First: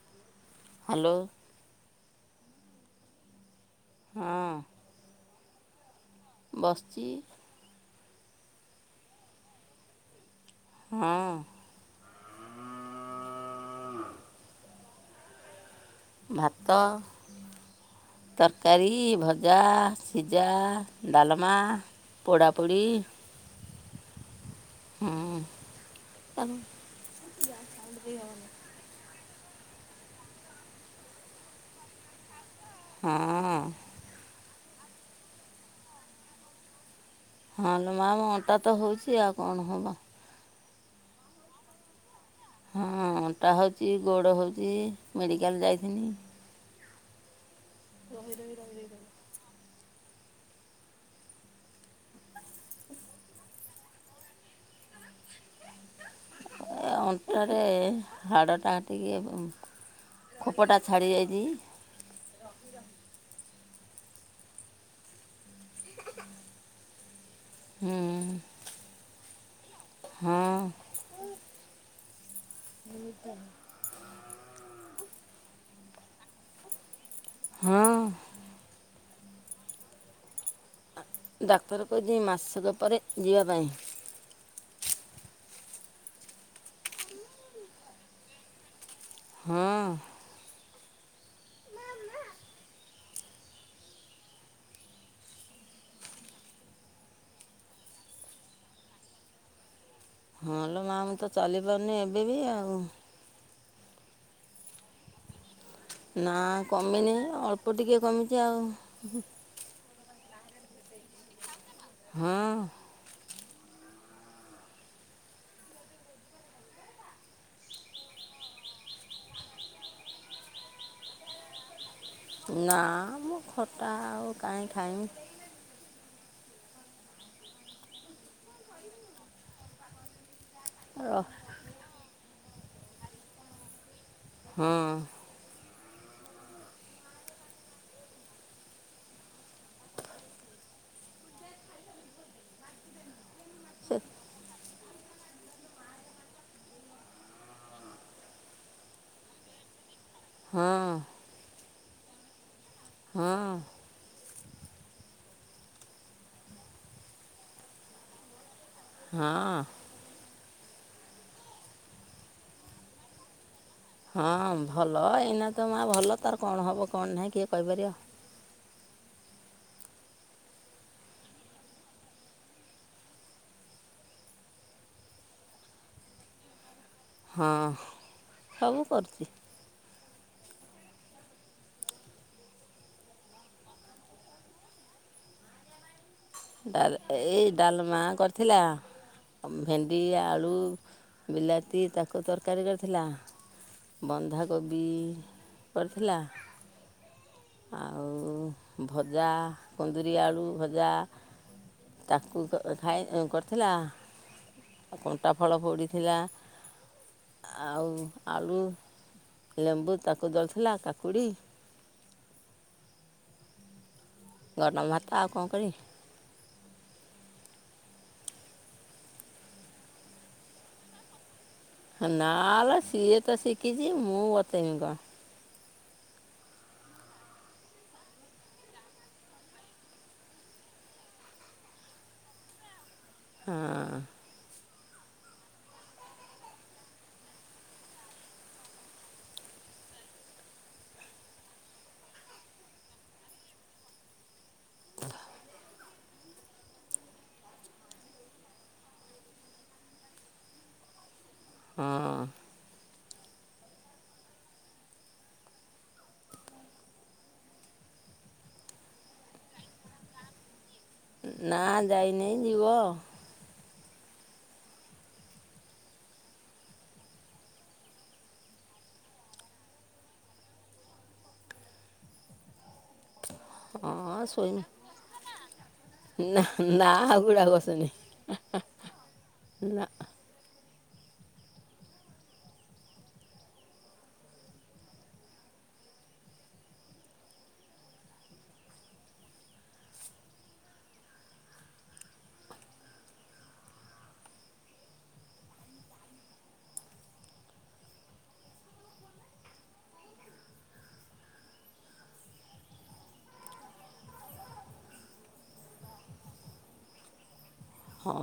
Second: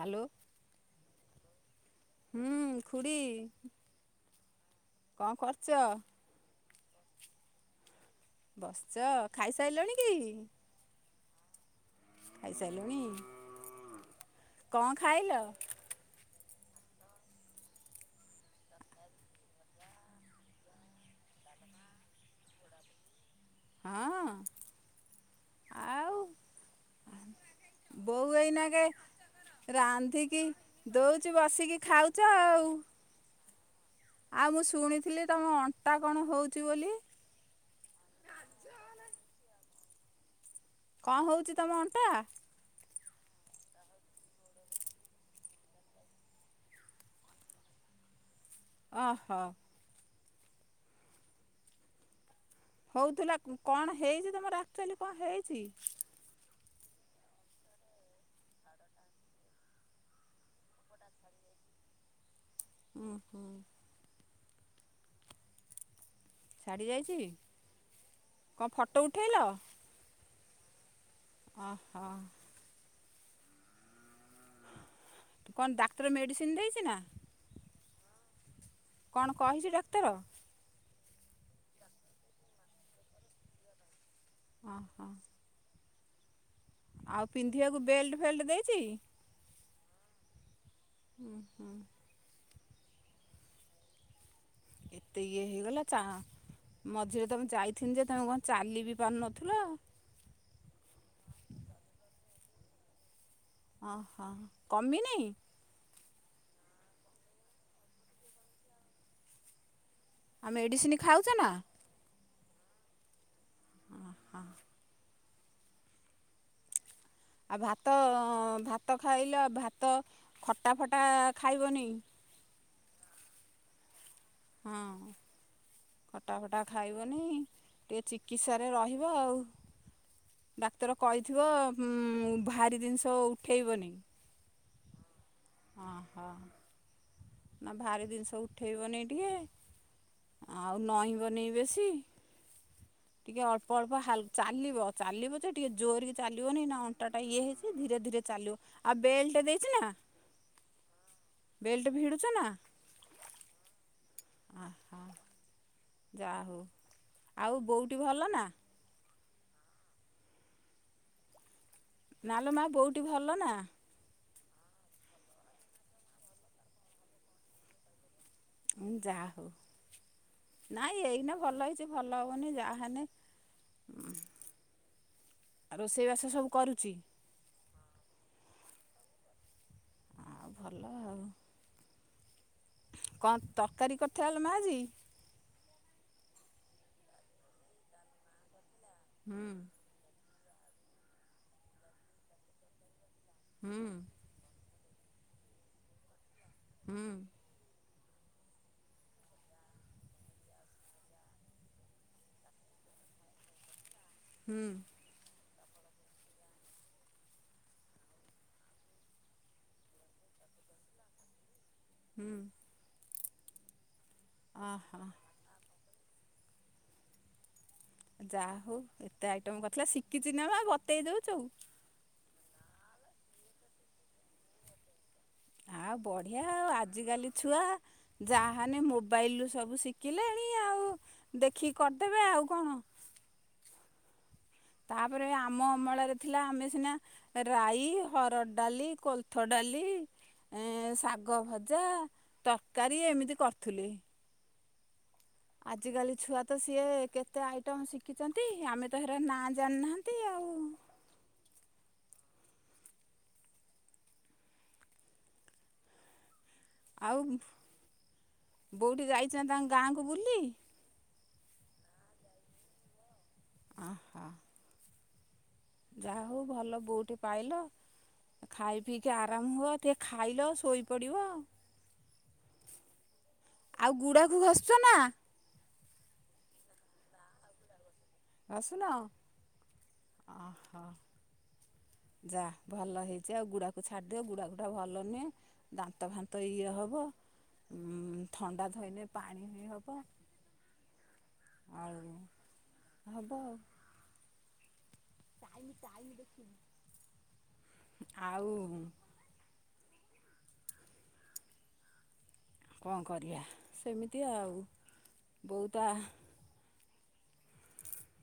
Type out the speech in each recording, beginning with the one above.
Hello. Hello. ହୁଁ, ଖୁଡୀ ହଁ। କଣ କରୁଚ? ବସ୍ଚି। ବସ୍ଚ, ଖାଇସାଇଲଣି କି? ହଁ। ଖାଇସାଇଲୁଣି? କଣ ଖାଇଲ? ଭାତ। ତରକାରୀ, ଭଜା, ସିଜା, ଡାଲମା। ପୋଡ଼ାପୁଡ଼ି। ହଁ। ଆଉ, ହଁ ବୋଉ ଏଇନା କେ ରାନ୍ଧିକି, ଦଉଚି ବସିକି ଖାଉଛ ଆଉ। ହଁ। ହଁ। ଆଉ, ମୁଁ ଶୁଣିଥିଲି, ତମ ଅଣ୍ଟା କଣ ହଉଛି ବୋଲି? ହଁ ଲୋ ମାଁ, ମୋ ଅଣ୍ଟା ତ ହଉଛି, ଆଉ କଣ ହବ? କଣ ହଉଛି ତମ ଅଣ୍ଟା? ହଁ, ଅଣ୍ଟା ହଉଛି ଗୋଡ଼ ହଉଛି ମେଡ଼ିକାଲ୍ ଯାଇଥିନି। ରହି ରହି ରହି ଅହ ହଉଥିଲା, କଣ ହେଇଛି ତମର ଆକ୍ଚୁଆଲି କଣ ହେଇଛି? ଏ ଅଣ୍ଟାରେ ହାଡ଼ଟା ଟିକେ ଖୋପଟା ଛାଡ଼ି ଯାଇଛି। ଉଁ, ହୁଁ। ଛାଡ଼ି ଯାଇଛି। ହୁଁ। କଣ ଫଟୋ ଉଠେଇଲ? ହଁ ଓହୋ କଣ ଡାକ୍ତର ମେଡିସିନ ଦେଇଛି ନା ହଁ କଣ କହିଛି ଡାକ୍ତର? ଡାକ୍ତର କଛିି ମାସକ ପରେ ଯିବା ପାଇଁ। ଓ ହୋ ଆଉ ପିନ୍ଧିବାକୁ ବେଲ୍ଟ ଫେଲ୍ଟ ଦେଇଛି। ହଁ ହୁଁ ହୁଁ ଏତେ ଇଏ ହେଇଗଲା ଚା ମଝିରେ ତମେ ଯାଇଥିନି ଯେ ତମେ କଣ ଚାଲି ବି ପାରୁନଥିଲ। ହଁ ହେଲୋ ମା ମୁଁ ତ ଚାଲିପାରୁନି ଏବେ ବି ଆଉ। ଓହ କମିନି। ନା କମିନି ଅଳ୍ପ ଟିକଏ କମିଛି ଆଉ। ଆଉ ମେଡିସିନ ଖାଉଛ ନା। ହଁ ଓ ହ ଆଉ ଭାତ ଭାତ ଖାଇଲେ ଆଉ ଭାତ ଖଟା ଫଟା ଖାଇବନି। ନା ମୁଁ ଖଟା ଆଉ କାହିଁ ହଁ ଖାଇଁବି। ଖଟା ଫଟା ଖାଇବନି ଟିକେ ଚିକିତ୍ସାରେ ରହିବ ଆଉ। ଡାକ୍ତର ର କହିଥିବ ଭାରି ଜିନିଷ ଉଠେଇବନି। ହଁ ଓହୋ ନା ଭାରି ଜିନିଷ ଉଠେଇବନି ଟିକେ। ଆଉ ନଈବନି ବେଶୀ ଟିକେ ଅଳ୍ପ ସେ ଅଳ୍ପା ଚାଲିବ। ଚାଲିବ ତ ଟିକେ ଜୋର କିି ଚାଲିବନି ନା ଅଣ୍ଟାଟା ଇଏ ହେଇଛି ଧୀରେ ଧୀରେ ଚାଲିବ। ଆଉ ବେଲ୍ଟା ଦେଇଛି ନା। ହଁ ବେଲ୍ଟ ଭିଡୁଛ ନା। ହଁ ଓ ହୋ ଯା ହଉ ଆଉ ବୋଉଟି ଭଲ ନା। ହଁ ନେଲେ ମା ବୋଉଟି ଭଲ ନା। ହଁ ଭଲ ଏଇନା ତ ମା ଭଲ ତାର କଣ ହେବ କଣ ନାହିଁ କିଏ କହିପାରିବ। ହେ ଯ ଆହୋ ନାଇଁ ଏଇନା ଭଲ ହେଇଛି ଭଲ ହବନି ଯାହେଲେ। ଉ ରୋଷେଇବାସ ସବୁ କରୁଛି। ହଁ ସବୁ କରୁଛି। ଆଉ ଭଲ ଆଉ କଣ ତରକାରୀ କଥା ହେଲା ମାଜି। ଡାଲ ଏଇ ଡାଲମା କରିଥିଲା ହୁଁ ଭେଣ୍ଡି ଆଳୁ ବିଲାତି ତାକୁ ତରକାରୀ କରିଥିଲା ହୁଁ ବନ୍ଧା କୋବି କରିଥିଲା ହୁଁ। ଆଉ ଭଜା, କନ୍ଦୁରି ଆଳୁ ଭଜା। ତାକୁ ଖାଇ କରଥିଲା। ହୁଁ। କଣ୍ଟା ଫଳ ପୋଡ଼ିଥିଲା ଆଉ ଆଳୁ ଲେମ୍ବୁ ତାକୁ ଦଳିଥିଲା କାକୁଡ଼ି ହୁଁ। ଗରମ ଅହ ଭାତ ଆଉ କଣ କରିମି? ଯାହା ହୋଉ ଏତେ ଆଇଟମ କରିଥିଲା ଶିକିଚି ନା ବା ବତେଇ ଦୋଉଚୁ। ନା ଲୋ ସିଏ ତ ଶିଖିଚି ମୁଁ ବତେଇମି କଣ। ଆ ବଢିଆ ଆଉ ଆଜିକାଲି ଛୁଆ। ଯାହାନେ ମୋବାଇଲରୁ ସବୁ ଶିଖିଲେଣି ଆଉ ଦେଖିକି କରଦେବେ ଆଉ କଣ। ହଁ। ତାପରେ ଆମ ଅମଳାରେ ଥିଲା ଆମେ ସିନା ରାଈ, ହରଡ଼ ଡାଲି, କୋଲଥ ଡାଲି ଏ ଶାଗ ଭଜା ତରକାରୀ ଏମିତି କରୁଥୁଲେ। ଆଜିକାଲି ଛୁଆ ତ ସିଏ କେତେ ଆଇଟମ୍ ଶିଖିଚନ୍ତି ଆମେ ତ ହେରା ନାଁ ଜାଣିନାହାନ୍ତି ଆଉ। ହଁ। ଆଉ ବୋଉଟି ଯାଇଚନ୍ତି ତାଙ୍କ ଗାଁକୁ ବୁଲି। ନା ଯାଇନେଇ ଯିବ। ଅଁହ। ଯାହା ହୋଉ ଭଲ ବୋଉଟି ପାଇଲ। ଖାଇ ପିଇକି ଆରାମ ହୁଅ ଟିକେ ଖାଇଲ ଶୋଇପଡିବ। ଆଉ ହଁ ଗୁଡ଼ାଖୁ ଘସୁଛ ନା ଶୋଇନି ନା ଗୁଢାକୁ ଘସେନି। ଘସୁନ ଅହୋ। ଯା ଭଲ ହେଇଚି ଆଉ ଗୁଡାକୁ ଛାଡଦିଅ ଗୁଡାକୁଟା ଭଲ ନୁହେଁ। ଦାନ୍ତ ଫାନ୍ତ ଇଏ ହବ ଉଁ ଥଣ୍ଡା ଧୋଇନେ ପାଣି ବି ହବ। ଆଉ ହବ ଆଉ। ଆଉ କଣ କରିବା ସେମିତି ଆଉ ବୋହୁ ତା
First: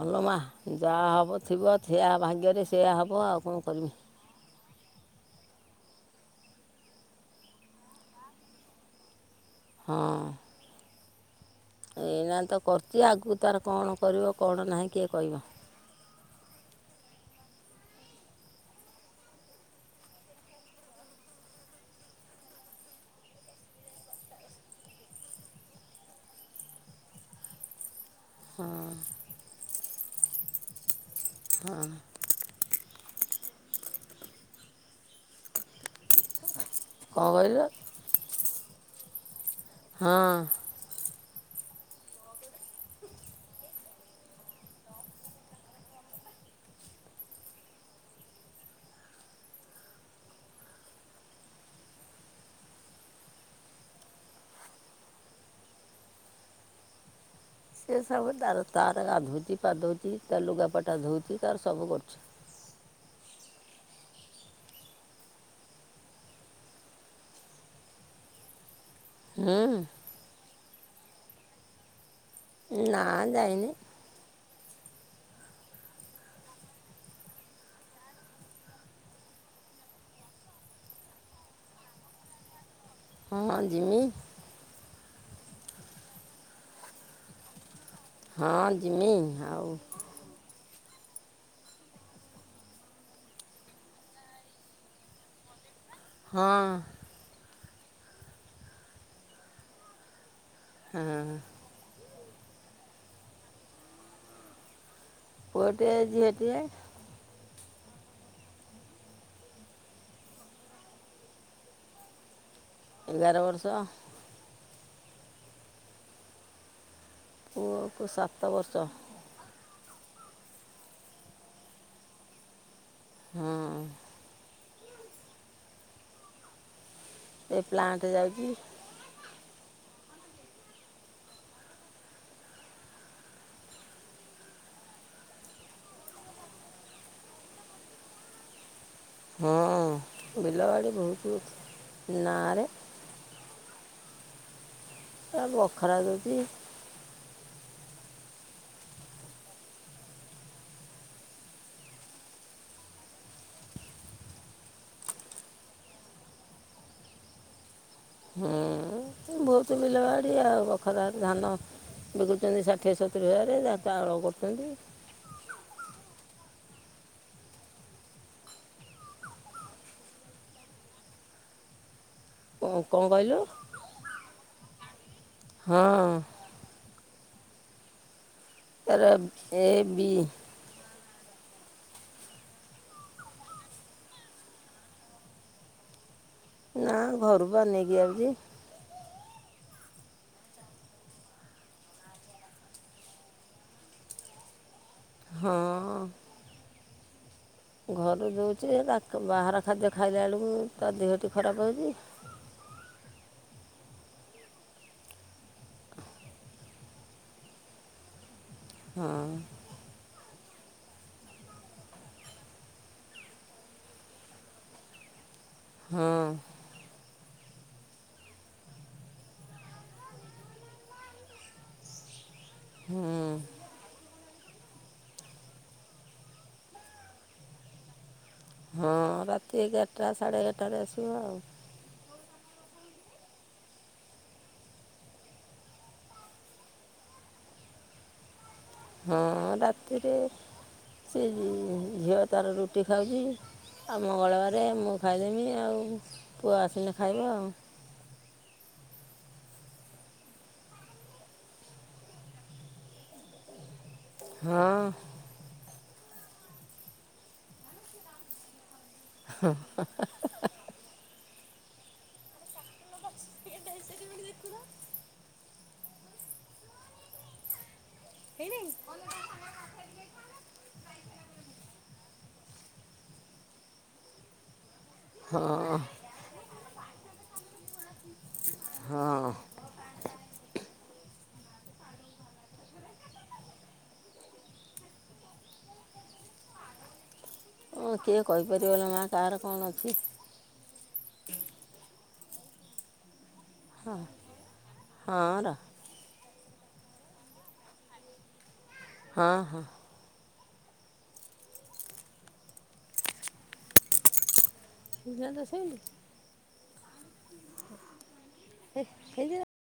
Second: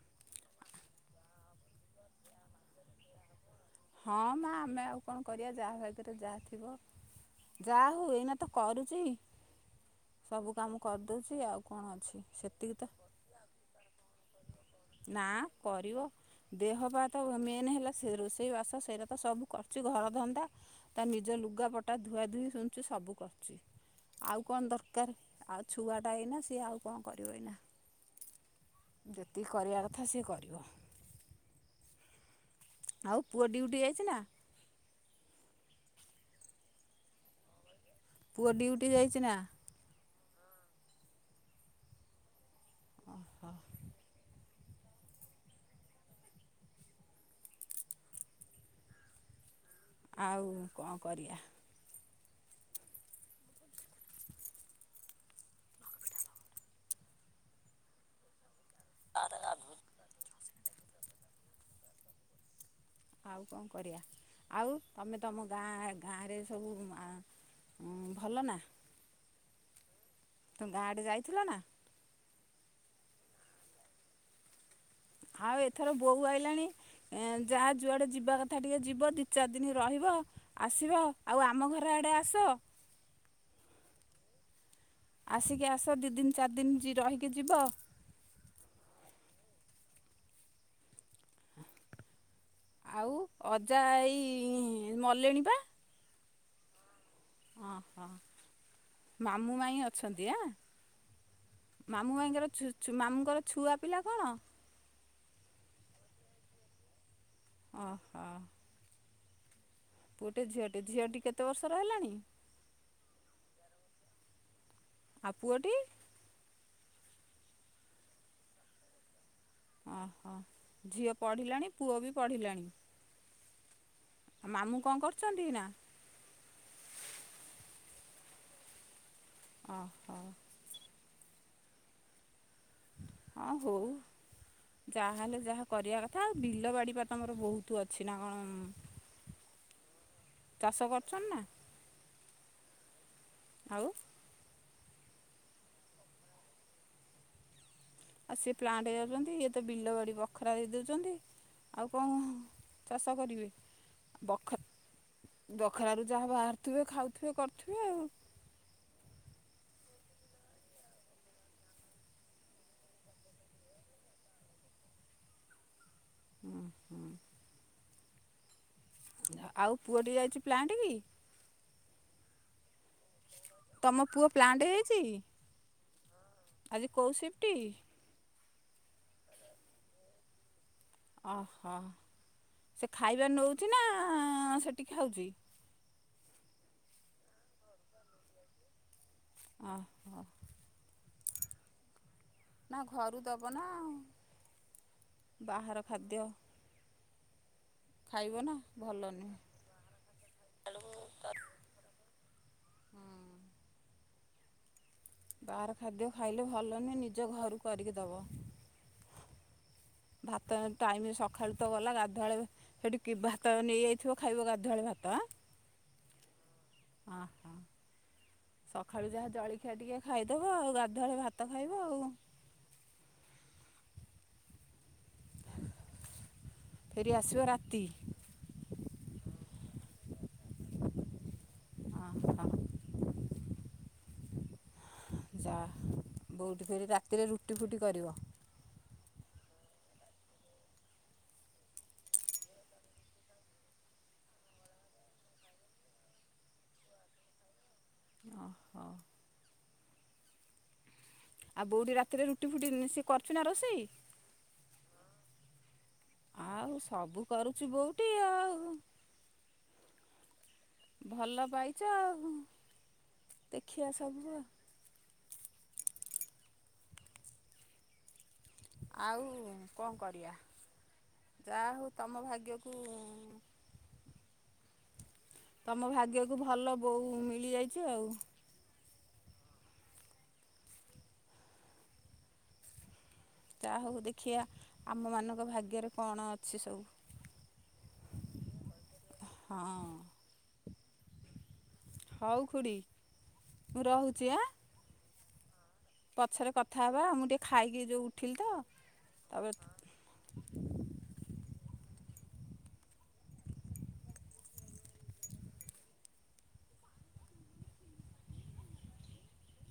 ହଁ ଲୋ ମାଆ ଯାହା ହବ ଥିବ ସେଆ ଭାଗ୍ୟରେ ସେୟା ହବ ଆଉ କଣ କରିମି। ହଁ ମା ଆମେ ଆଉ କଣ କରିବା ଯାହା ଭାଗରେ ଯାହା ଥିବ। ଯାହୋଉ ଏଇନା ତ କରୁଚି ହଁ ସବୁ କାମ କରିଦୋଉଚି ଆଉ। କ'ଣ ଅଛି ଏଇନା ତ ସେତିକି କରୁଚି ଆଗକୁ ତାର କଣ କରିବ କଣ ନାହିଁ କିଏ ନା କହିବ? କରିବ ଦେହପାଆ ତ ମେନ ହେଲା ସେ ରୋଷେଇ ବାସ। ତ ସେଇରା ତ ସବୁ କରଚି ଘର ଧନ୍ଦା। ତା ନିଜ ଲୁଗାପଟା ଧୁଆ ଧୁଇ ଶୁଣଚି ସବୁ କରଚି। ଆଉ କଣ ଦରକାର ଆଉ ଛୁଆଟା ଏଇନା ସିଏ ଆଉ କଣ କରିବ ଏଇନା। ଯେତିକି କରିବା କଥା ସିଏ କରିବ। ହଁ। ଆଉ ପୁଅ ଡ୍ୟୁଟି ଯାଇଚି ନା? କଣ କହିଲ? ପୁଅ ଡ୍ୟୁଟି ଯାଇଚି ନା? ହଁ। ଓହୋଃ। ଆଉ କଣ କରିବା। ସେ ସବୁ ତାର ତାର ଗାଧୋଉଛି ପାଧଉଛି ତା ଲୁଗାପଟା ଧୋଉଛି ତାର ସବୁ କରୁଛି। ଆଉ କଣ କରିବା, ଆଉ ତମେ ତମ ଗାଁଆ ଗାଆଁରେ ସବୁ ଆଁ ଭଲ ନା? ହୁଁ। ତମେ ଗାଆଁ ଆଡେ ଯାଇଥିଲ ନା? ନା ଯାଇନି। ଆଉ ଏଥର ବୋହୂ ଆଇଲାଣି ଏଁ ଯାହା ଯୁଆଡେ ଯିବା କଥା ଟିକେ ଯିବ ଦି ଚାରି ଦିନ ରହିବ ଆସିବ, ଆଉ ଆମ ଘର ଆଡ଼େ ଆସ? ହଁ ଯିମି। ଆସିକି ଆସ ଦି ଦିନ ଚାରି ଦିନ ଯି ରହିକି ଯିବ। ହଁ ଯିମି ହଉ। ଆଉ ଅଜା ଆଈ ମଲେଣି ପା? ହଁ। ଅ ହ, ମାମୁଁ ମାଇଁ ଅଛନ୍ତି ଆଁ? ହଁ। ମାମୁଁ ମାଇଁଙ୍କର ଛୁ ଛୁ ମାମୁଁଙ୍କର ଛୁଆ ପିଲା କଣ? ପୁଅଟିଏ ଝିଅଟିଏ। ଓହୋଃ। ପୁଅଟେ ଝିଅଟେ। ଝିଅଟି କେତେ ବର୍ଷର ହେଲାଣି? ଏଗାର ବର୍ଷ। ଆଉ ପୁଅଟି? ପୁଅକୁ ସାତ ବର୍ଷ। ଓହୋଃ, ଝିଅ ପଢ଼ିଲାଣି ପୁଅ ବି ପଢ଼ିଲାଣି? ହୁଁ। ଆଉ ମାମୁଁ କଣ କରୁଚନ୍ତି ଏଇନା? ଏଇ ପ୍ଲାଣ୍ଟ ଯାଉଛି। ଓହୋଃ। ହଁ ହଉ। ଯାହା ହେଲେ ଯାହା କରିବା କଥା ଆଉ ବିଲ ବାଡ଼ିି ପା ତମର ବହୁତ ଅଛି ନା କଣ? ଉଁ-ଉଁ ହୁଁ, ବିଲବାଡ଼ି କରୁଛନ୍ତି ବହୁତ ନା ଅଛି ନାଆଁରେ? ଆଉ? ଏ ବଖରା ଦୁଇଟି ଆଉ ସେ ପ୍ଲାଣ୍ଟ ଯାଉଛନ୍ତି ଇଏ ତ ବିଲ ବାଡି ବଖରା ଦେଇ ଦେଉଛନ୍ତି। ଆଉ କଣ ଚାଷ କରିବେ ବଖ ଦଖରାରୁୁ ଯାହା ବାହାରୁଥିବେ, ଖାଉଥିବେ, କରୁଥିବେ ଆଉ ହୁଁ-ଉଁ-ଉଁ ବହୁତ ବିଲ ବାଡି, ଆଉ ବଖରାରେ ଧାନ ବିକୁଛନ୍ତି ଷାଠିଏ ସତୁରି ହଜାରେ ଯାହା ଚାଉଳ କରୁଛନ୍ତି। ହୁଁ -ହୁଁ। ଆଉ ପୁଅଟିି ଯାଇଛି ପ୍ଲାଣ୍ଟ କି? କଣ କଣ କହିଲୁ? ତମ ପୁଅ ପ୍ଲାଣ୍ଟ ଯାଇଛି? ହଁ। ଆଜି କୋଉ ସିଫ୍ଟ? ଆର ଏ ବି। ଓହୋ ସେ ଖାଇବା ନଉଛି ନା ସେଠି ଖାଉଛି? ନା ଘରୁ ବା ନେଇକି ଆଉଛି। ଅଁ। ନା ଘରୁ ଦେବ ନା ଆଉ, ବାହାର ହଁ ଖାଦ୍ୟ ଘରୁ ଖାଇବ ନା ଦଉଛି ତା ଭଲ ନୁହେଁ ବାହାର ଖାଦ୍ୟ ଖାଇଲା ବେଳକୁ ତା ଦେହଟି ଖରାପ ହଉଛି। ବାହାର ଖାଦ୍ୟ ଖାଇଲେ ଭଲ ନୁହେଁ ନିଜ ଘରୁ କରିକି ଦବ। ହଁ। ଭାତ ଟାଇମ ରେ ସକାଳୁ ତ ଗଲା ଗାଧୁଆ ବେଳେ ସେଠି କି ଭାତ ନେଇ ଆଇଥିବ ଖାଇବ ଗାଧୁଆଳେ ଭାତ ଆଁ? ହଁ। ହଁ ସକାଳୁ ଯାହା ଜଳଖିଆ ଟିକେ ଖାଇଦବ ଆଉ ଗାଧୁଆଳେ ଭାତ ଖାଇବ ଆଉ। ହୁଁ। ଫେରି ଆସିବ ରାତି? ହଁ ରାତି ଏଗାରଟା ସାଢ଼େ ଏଗାରଟାରେ ଆସିବ ଆଉ। ଅଁ ହଁ ଯା ବୋଉଠି ଫେରେ ରାତିରେ ରୁଟି ଫୁଟି କରିବ? ହଁ ରାତିରେ ସେ ଝିଅ ତାର ରୁଟି ଖାଉଛି। ଆଉ ମଙ୍ଗଳବାରେ ମୁଁ ଖାଇଦେମି ଆଉ ପୁଅ ଆସିଲେ ଖାଇବ ଆଉ। ଓହୋ। ଆଉ ବଉଠି ରାତିରେ ରୁଟି ଫୁଟି ମିଶି କରୁଚି ନା ରୋଷେଇ? ହଁ। ଆଉ ସବୁ କରୁଛି ବୋଉଟି ଆଉ। ହଁ ହ ହ ଭଲ ପାଇଛ ଆଉ ଦେଖିବା ସବୁ ଆଉ। ହେଇନେଇଁ? ଆଉ କଣ କରିବା ଯାହା ହଉ ତମ ଭାଗ୍ୟକୁ ହଁ ତମ ଭାଗ୍ୟକୁ ଭଲ ବୋହୂ ମିଳିଯାଇଛି ଆଉ। ହଁ। ଯାହା ହଉ ଦେଖିବା ଆମମାନଙ୍କ ଭାଗ୍ୟରେ କଣ ଅଛି ସବୁ? ହଁ କିଏ କହିପାରିବ ନା ମା କାହାର କଣ ହଁ ଅଛି। ହଉ ଖୁଡ଼ି ମୁଁ ରହୁଛି ଆଁ। ହଁ ରହ। ପଛରେ କଥା ହବା ମୁଁ ଟିକେ ଖାଇକି ଯୋଉ ଉଠିଲି ତ ହଁ ହଁ ତାପରେ ବୁଧୁବାର ଦିନ ଶୋଇଲୁ? ଏ ହେଇ ଯୋ